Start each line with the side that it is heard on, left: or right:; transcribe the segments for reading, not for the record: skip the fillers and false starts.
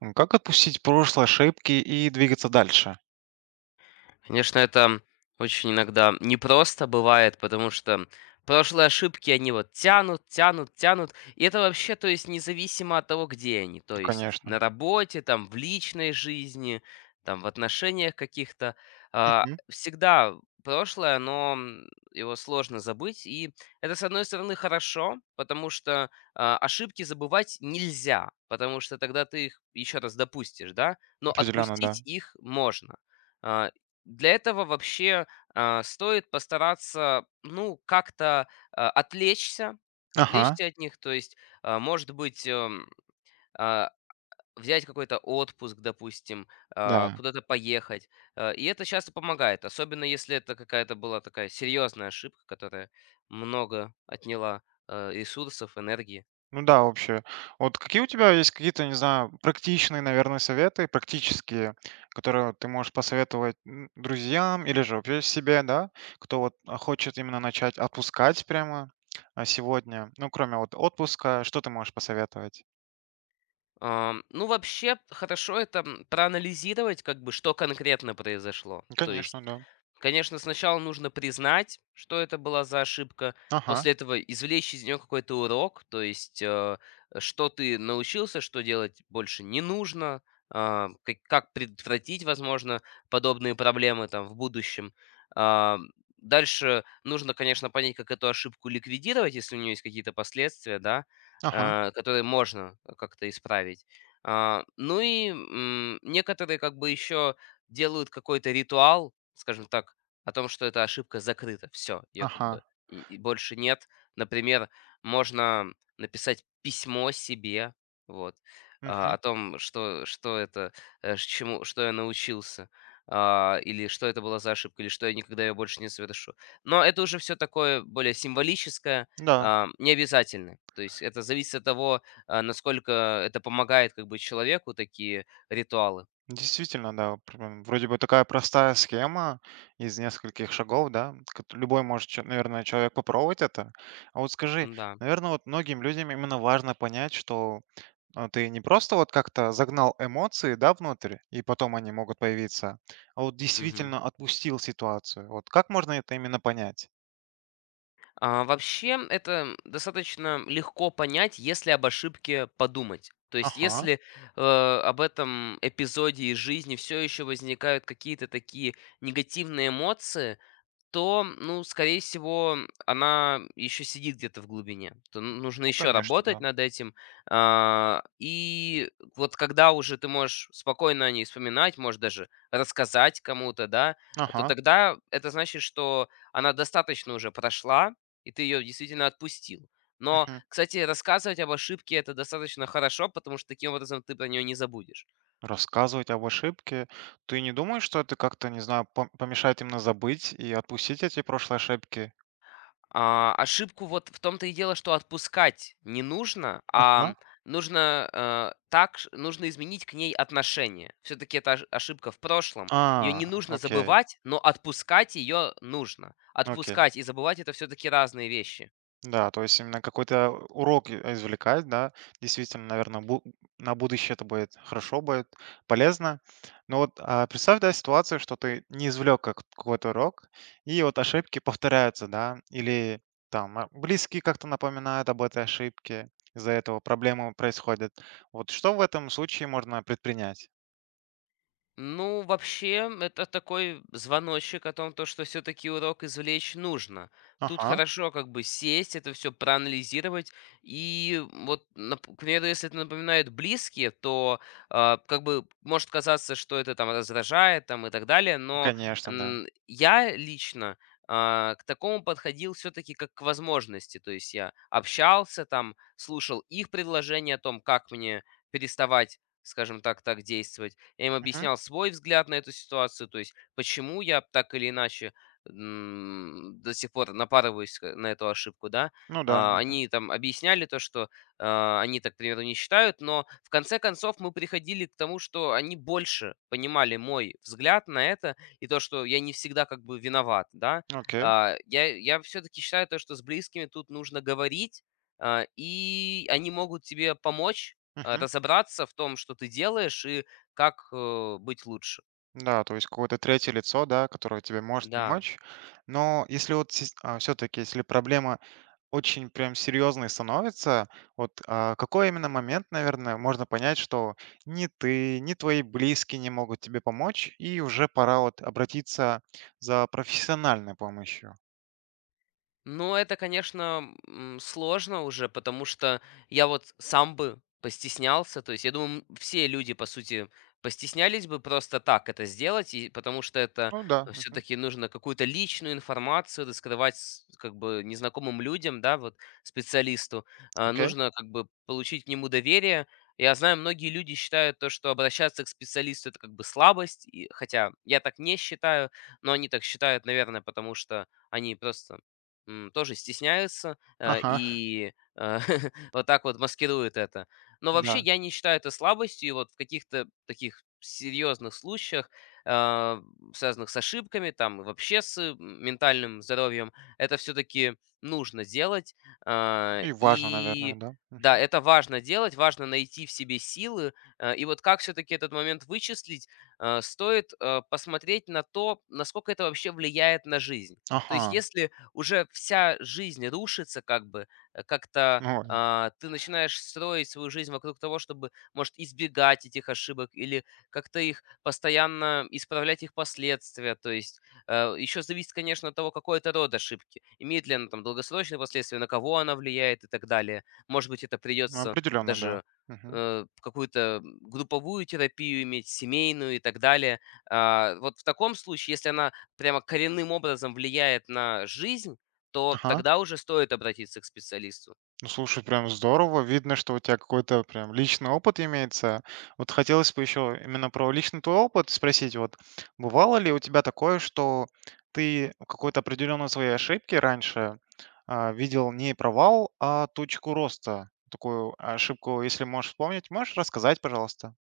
right: Как отпустить прошлые ошибки и двигаться дальше?
left: Конечно, это очень иногда непросто бывает, потому что прошлые ошибки, они вот тянут, тянут, тянут. И это вообще, то есть, независимо от того, где они. То
right: Ну,
left: есть,
right: конечно.
left: на работе, там, в личной жизни, там, в отношениях каких-то. А,
right: Мгм.
left: Всегда прошлое, но его сложно забыть. И это, с одной стороны, хорошо, потому что ошибки забывать нельзя, потому что тогда ты их еще раз допустишь, да? Но
right: Определенно, да.
left: отпустить их можно. А, Для этого вообще, стоит постараться, ну, как-то, отвлечься,
right: Ага,
left: отвлечься от них. То есть, а, может быть, эм, а, взять какой-то отпуск, допустим,
right: да.
left: куда-то поехать. И это часто помогает, особенно если это какая-то была такая серьезная ошибка, которая много отняла, ресурсов, энергии.
right: Ну да, вообще. Вот какие у тебя есть какие-то, не знаю, практичные, наверное, советы, практические, которые ты можешь посоветовать друзьям или же вообще себе, да, кто вот хочет именно начать отпускать прямо сегодня? Ну, кроме вот отпуска, что ты можешь посоветовать?
left: Ну, вообще, хорошо это, проанализировать, как бы, что конкретно произошло. То есть,
right: Конечно, да.
left: конечно, сначала нужно признать, что это была за ошибка,
right: Ага,
left: после этого извлечь из нее какой-то урок, то есть, что ты научился, что делать больше не нужно, как предотвратить, возможно, подобные проблемы там в будущем. Ам, Дальше нужно, конечно, понять, как эту ошибку ликвидировать, если у нее есть какие-то последствия, да,
right: ага,
left: которые можно как-то исправить. Ну и некоторые как бы еще делают какой-то ритуал, скажем так, о том, что эта ошибка закрыта. Все, ее как
right: ага.
left: бы и больше нет. Например, можно написать письмо себе, вот,
right: Мгм.
left: о том, что, что это, что я научился, или что это была за ошибка, или что я никогда ее больше не совершу. Но это уже все такое более символическое.
right: Да.
left: Не обязательны. То есть это зависит от того, насколько это помогает как бы человеку такие ритуалы.
right: Действительно, да, прям вроде бы такая простая схема из нескольких шагов, да, любой может, наверное, человек попробовать это. А вот скажи,
left: Да.
right: наверное, вот многим людям именно важно понять, что ты не просто вот как-то загнал эмоции, да, внутрь, и потом они могут появиться, а вот действительно отпустил ситуацию. Вот как можно это именно понять?
left: Вообще, это достаточно легко понять, если об ошибке подумать. То есть,
right: Ага,
left: если об этом эпизоде из жизни все еще возникают какие-то такие негативные эмоции, то, ну, скорее всего, она еще сидит где-то в глубине. Нужно
right: ну,
left: еще
right: конечно,
left: работать
right: да.
left: над этим. И вот когда уже ты можешь спокойно о ней вспоминать, можешь даже рассказать кому-то, да, то
right: Ага.
left: тогда это значит, что она достаточно уже прошла, и ты ее действительно отпустил. Но, кстати, рассказывать об ошибке — это достаточно хорошо, потому что таким образом ты про нее не забудешь.
right: Рассказывать об ошибке. Ты не думаешь, что это как-то, не знаю, помешает именно забыть и отпустить эти прошлые ошибки?
left: Ошибку вот в том-то и дело, что отпускать не нужно, а
right: А?
left: нужно, э, так ш нужно изменить к ней отношение. Все таки это ош ошибка в прошлом. Ее не нужно
right: Окей,
left: забывать, но отпускать ее нужно.
right: окей.
left: Отпускать и забывать — это все таки разные вещи.
right: Да, то есть именно какой-то урок извлекать, да, действительно, наверное, на будущее это будет хорошо, будет полезно. Но вот представь, да, ситуацию, что ты не извлек какой-то урок, и вот ошибки повторяются, да, или там близкие как-то напоминают об этой ошибке, из-за этого проблемы происходят. Вот что в этом случае можно предпринять?
left: Ну, вообще, это такой звоночек о том, то, что все-таки урок извлечь нужно. Тут
right: Ага,
left: хорошо как бы сесть, это все проанализировать. И вот, к примеру, если это напоминает близкие, то как бы может казаться, что это там раздражает там, и так далее. Но,
right: конечно, да.
left: я лично к такому подходил все-таки как к возможности. То есть я общался там, слушал их предложения о том, как мне переставать, скажем так, так действовать. Я им
right: Мгм.
left: объяснял свой взгляд на эту ситуацию, то есть почему я так или иначе, до сих пор напарываюсь на эту ошибку, да.
right: Ну да, мгм.
left: Они там объясняли то, что, они так, к примеру, не считают, но в конце концов мы приходили к тому, что они больше понимали мой взгляд на это и то, что я не всегда как бы виноват, да.
right: Окей.
left: Я все-таки считаю то, что с близкими тут нужно говорить, и они могут тебе помочь
right: Мгм.
left: разобраться в том, что ты делаешь и как, быть лучше.
right: Да, то есть какое-то третье лицо, да, которое тебе может
left: Да.
right: помочь. Но если вот все-таки, если проблема очень прям серьезной становится, вот какой именно момент, наверное, можно понять, что ни ты, ни твои близкие не могут тебе помочь, и уже пора вот обратиться за профессиональной помощью.
left: Ну, это, конечно, сложно уже, потому что я вот сам бы постеснялся. То есть, я думаю, все люди, по сути, постеснялись бы просто так это сделать, и потому что это
right: Ну да, мгм,
left: все-таки нужно какую-то личную информацию раскрывать как бы незнакомым людям, да, вот специалисту.
right: окей.
left: Нужно как бы получить к нему доверие. Я знаю, многие люди считают то, что обращаться к специалисту это как бы слабость, и, хотя я так не считаю, но они так считают, наверное, потому что они просто, тоже стесняется, э,
right: Ага,
left: и, э, вот так вот маскирует это. Но вообще
right: да.
left: я не считаю это слабостью, и вот в каких-то таких серьезных случаях, а, связанных с ошибками, там, и вообще с, ментальным здоровьем, это все-таки нужно делать. А,
right: И важно, наверное,
left: и
right: да.
left: да,
right: Мгм.
left: это важно делать, важно найти в себе силы. И вот как все-таки этот момент вычислить, стоит, посмотреть на то, насколько это вообще влияет на жизнь. То есть
right: Ага,
left: если уже вся жизнь рушится как бы, как-то ты начинаешь строить свою жизнь вокруг того, чтобы, может, избегать этих ошибок или как-то их постоянно исправлять их последствия. То есть, еще зависит, конечно, от того, какой это род ошибки. Имеет ли она там долгосрочные последствия, на кого она влияет и так далее. Может быть, это
right: ну
left: придется
right: определенно, да.
left: даже,
right: Мгм.
left: какую-то групповую терапию иметь, семейную и так далее. Вот в таком случае, если она прямо коренным образом влияет на жизнь, то
right: Ага.
left: тогда уже стоит обратиться к специалисту.
right: Ну, слушай, прям здорово. Видно, что у тебя какой-то прям личный опыт имеется. Вот хотелось бы еще именно про личный твой опыт спросить. Вот бывало ли у тебя такое, что ты в какой-то определенной своей ошибки раньше видел не провал, а точку роста? Такую ошибку, если можешь вспомнить, можешь рассказать, пожалуйста?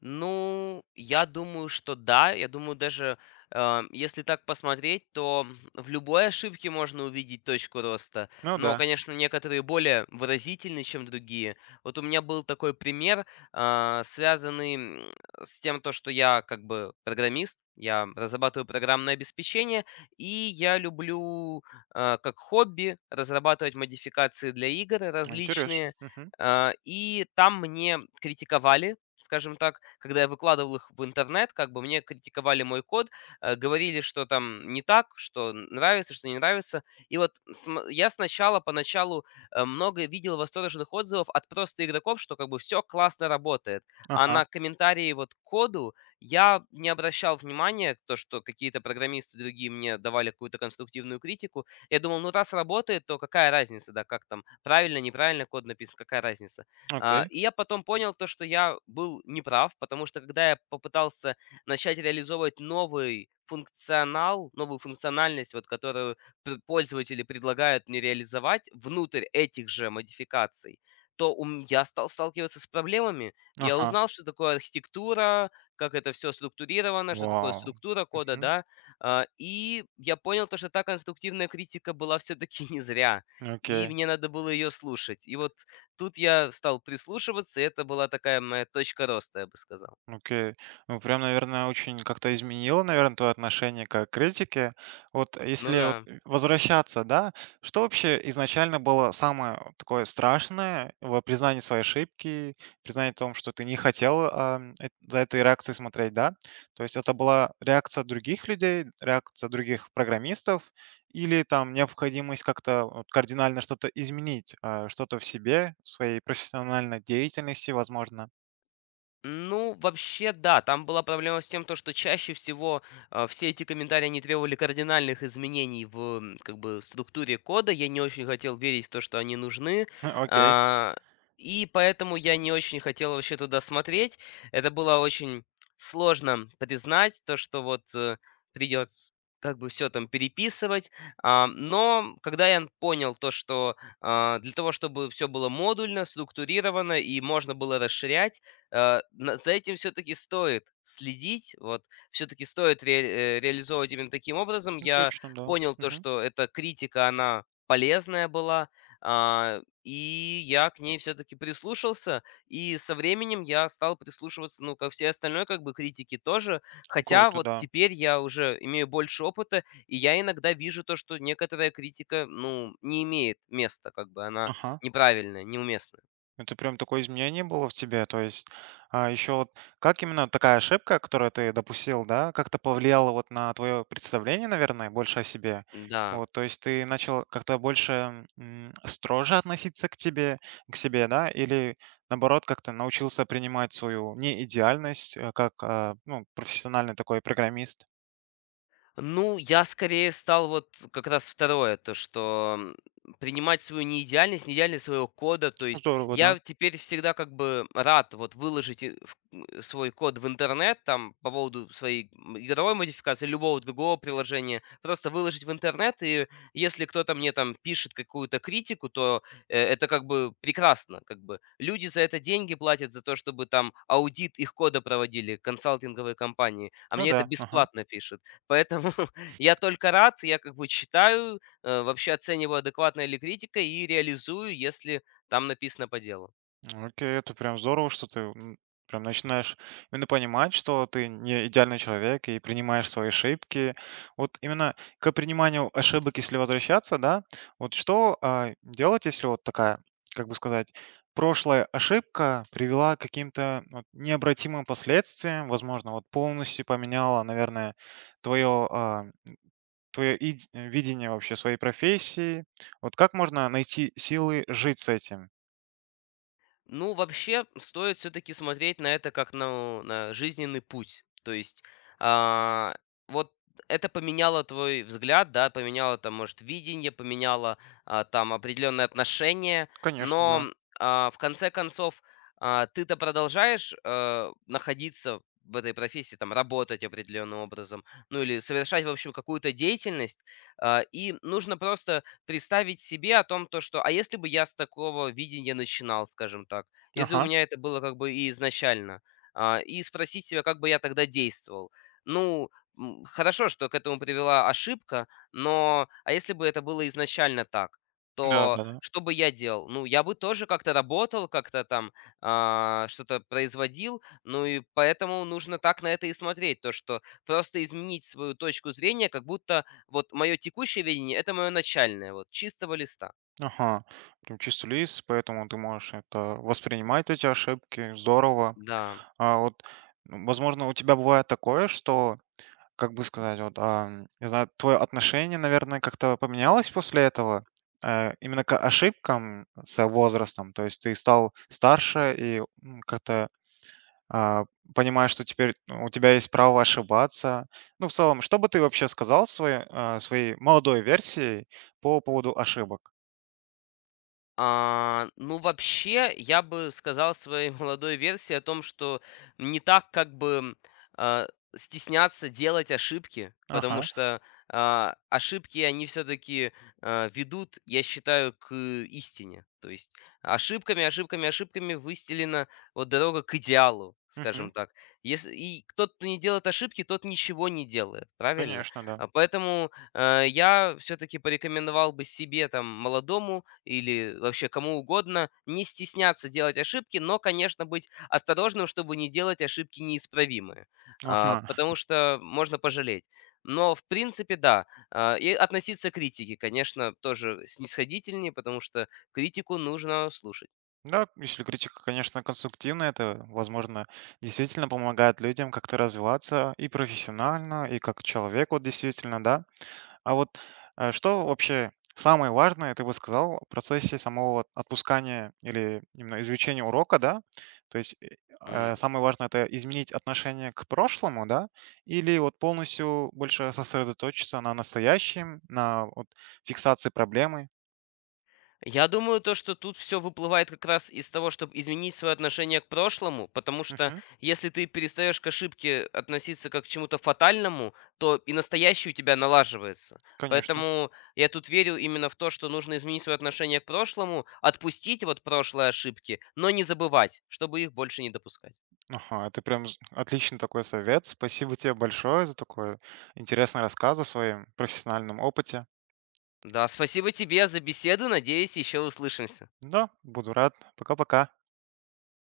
left: Ну, я думаю, что да. Я думаю, даже, если так посмотреть, то в любой ошибке можно увидеть точку роста.
right: Ну
left: Но,
right: да,
left: конечно, некоторые более выразительны, чем другие. Вот у меня был такой пример, связанный с тем, то, что я как бы программист, я разрабатываю программное обеспечение, и я люблю, как хобби, разрабатывать модификации для игр
right: интересно.
left: различные.
right: Мгм.
left: И там мне критиковали, скажем так, когда я выкладывал их в интернет, как бы мне критиковали мой код, говорили, что там не так, что нравится, что не нравится. И вот я сначала, поначалу, много видел восторженных отзывов от просто игроков, что как бы все классно работает. А
right: Ага,
left: на комментарии вот к коду я не обращал внимания, то, что какие-то программисты другие мне давали какую-то конструктивную критику, я думал, ну, раз работает, то какая разница, да, как там правильно, неправильно код написан, какая разница. А,
right: окей.
left: и я потом понял то, что я был неправ, потому что когда я попытался начать реализовывать новый функционал, новую функциональность, вот, которую пользователи предлагают мне реализовать внутрь этих же модификаций, то я стал сталкиваться с проблемами. Я
right: Ага.
left: узнал, что такое архитектура, как это все структурировано, что такое
right: Вау.
left: структура кода,
right: Мгм.
left: да, и я понял то, что та конструктивная критика была все-таки не зря, и
right: Окей.
left: мне надо было ее слушать. И вот тут я стал прислушиваться, и это была такая моя точка роста, я бы сказал.
right: Окей. Ну, прям, наверное, очень как-то изменило, наверное, твое отношение к критике. Вот
left: Ну
right: если вот
left: да.
right: возвращаться, да, что вообще изначально было самое такое страшное в признании своей ошибки, признании том, что ты не хотел за этой реакцией смотреть, да? То есть это была реакция других людей, реакция других программистов, или там необходимость как-то вот кардинально что-то изменить, что-то в себе, в своей профессиональной деятельности, возможно.
left: Ну, вообще, да, там была проблема с тем, то, что чаще всего, все эти комментарии, они требовали кардинальных изменений в, как бы, структуре кода. Я не очень хотел верить в то, что они нужны.
right: Окей.
left: а, и поэтому я не очень хотел вообще туда смотреть. Это было очень сложно признать, то, что вот придется как бы все там переписывать. Но когда я понял то, что, для того, чтобы все было модульно, структурировано и можно было расширять, на за этим все таки стоит следить, вот. Все таки стоит реализовывать именно таким образом.
right: Ну,
left: Я
right: точно, да.
left: понял то,
right: Мгм.
left: что эта критика, она полезная была, и я к ней все таки прислушался. И со временем я стал прислушиваться, ну, ко всей остальной как бы критике тоже. Хотя
right: Круто,
left: вот
right: да.
left: теперь я уже имею больше опыта, и я иногда вижу то, что некоторая критика, ну, не имеет места, как бы она
right: Ага.
left: неправильная, неуместная.
right: Это прям такое изменение было в тебе. То есть, еще вот как именно такая ошибка, которую ты допустил, да, как-то повлияла вот на твое представление, наверное, больше о себе?
left: Да.
right: Вот, то есть ты начал как-то больше строже относиться к тебе, к себе, да, или наоборот как-то научился принимать свою неидеальность как ну, профессиональный такой программист.
left: Ну, я скорее стал вот как раз второе, то, что, принимать свою неидеальность, неидеальность своего кода. То есть
right: Здорово, да.
left: я теперь всегда как бы рад вот выложить свой код в интернет, там, по поводу своей, игровой модификации, любого другого приложения, просто выложить в интернет, и если кто-то мне там пишет какую-то критику, то, это как бы прекрасно, как бы. Люди за это деньги платят, за то, чтобы там аудит их кода проводили, консалтинговые компании, а
right: Ну
left: мне это
right: да, ага.
left: бесплатно пишут. Поэтому я только рад, я как бы читаю, вообще оцениваю, адекватная ли критика, и реализую, если там написано по делу.
right: Окей, это прям здорово, что ты прям начинаешь именно понимать, что ты не идеальный человек и принимаешь свои ошибки. Вот именно к приниманию ошибок, если возвращаться, да, вот что делать, если вот такая, как бы сказать, прошлая ошибка привела к каким-то вот необратимым последствиям, возможно, вот полностью поменяла, наверное, твое, твое видение вообще своей профессии. Вот как можно найти силы жить с этим?
left: Ну, вообще, стоит все-таки смотреть на это как на жизненный путь. То есть, а, вот это поменяло твой взгляд, да, поменяло там, может, видение, поменяло, там определенные отношения,
right: Конечно,
left: но,
right: да.
left: в конце концов, ты-то продолжаешь, находиться в этой профессии, там, работать определенным образом, ну, или совершать, в общем, какую-то деятельность, и нужно просто представить себе о том, то, что а если бы я с такого видения начинал, скажем так, если у
right: Ага.
left: меня это было как бы и изначально, и спросить себя, как бы я тогда действовал. Ну, хорошо, что к этому привела ошибка, но а если бы это было изначально так,
right: Да,
left: то
right: да, да.
left: что бы я делал? Ну, я бы тоже как-то работал, как-то там, что-то производил, ну и поэтому нужно так на это и смотреть, то, что просто изменить свою точку зрения, как будто вот мое текущее видение — это мое начальное, вот, чистого листа.
right: Ага. Прям чистый лист, поэтому ты можешь это воспринимать эти ошибки. Здорово.
left: Да.
right: А вот, возможно, у тебя бывает такое, что, как бы сказать, вот, не знаю, твое отношение, наверное, как-то поменялось после этого, именно к ошибкам с возрастом. То есть ты стал старше и как-то а, понимаешь, что теперь ну, у тебя есть право ошибаться. Ну, в целом, что бы ты вообще сказал своей, своей молодой версии по поводу ошибок?
left: Ну, вообще, я бы сказал своей молодой версии о том, что не так, как бы, а, стесняться делать ошибки, потому
right: Ага.
left: что, ошибки, они все таки ведут, я считаю, к истине. То есть ошибками, ошибками, ошибками выстелена вот дорога к идеалу,
right: Мгм.
left: скажем так. Если и тот, кто не делает ошибки, тот ничего не делает, правильно?
right: Конечно, да.
left: Поэтому я все-таки порекомендовал бы себе, там, молодому или вообще кому угодно не стесняться делать ошибки, но, конечно, быть осторожным, чтобы не делать ошибки неисправимые,
right: Ага.
left: потому что можно пожалеть. Но, в принципе, да. И относиться к критике, конечно, тоже снисходительнее, потому что критику нужно слушать.
right: Да, если критика, конечно, конструктивная, это, возможно, действительно помогает людям как-то развиваться и профессионально, и как человек, вот действительно, да. А вот что вообще самое важное, ты бы сказал, в процессе самого вот отпускания или именно изучения урока, да? То есть
left: М.
right: самое важное это изменить отношение к прошлому, да, или вот полностью больше сосредоточиться на настоящем, на вот, фиксации проблемы.
left: Я думаю, то, что тут все выплывает как раз из того, чтобы изменить свое отношение к прошлому, потому что
right: Мгм.
left: если ты перестаешь к ошибке относиться как к чему-то фатальному, то и настоящее у тебя налаживается.
right: Конечно.
left: Поэтому я тут верю именно в то, что нужно изменить свое отношение к прошлому, отпустить вот прошлые ошибки, но не забывать, чтобы их больше не допускать.
right: Ага, это прям отличный такой совет. Спасибо тебе большое за такой интересный рассказ о своем профессиональном опыте.
left: Да, спасибо тебе за беседу, надеюсь, еще услышимся.
right: Да, буду рад. Пока-пока.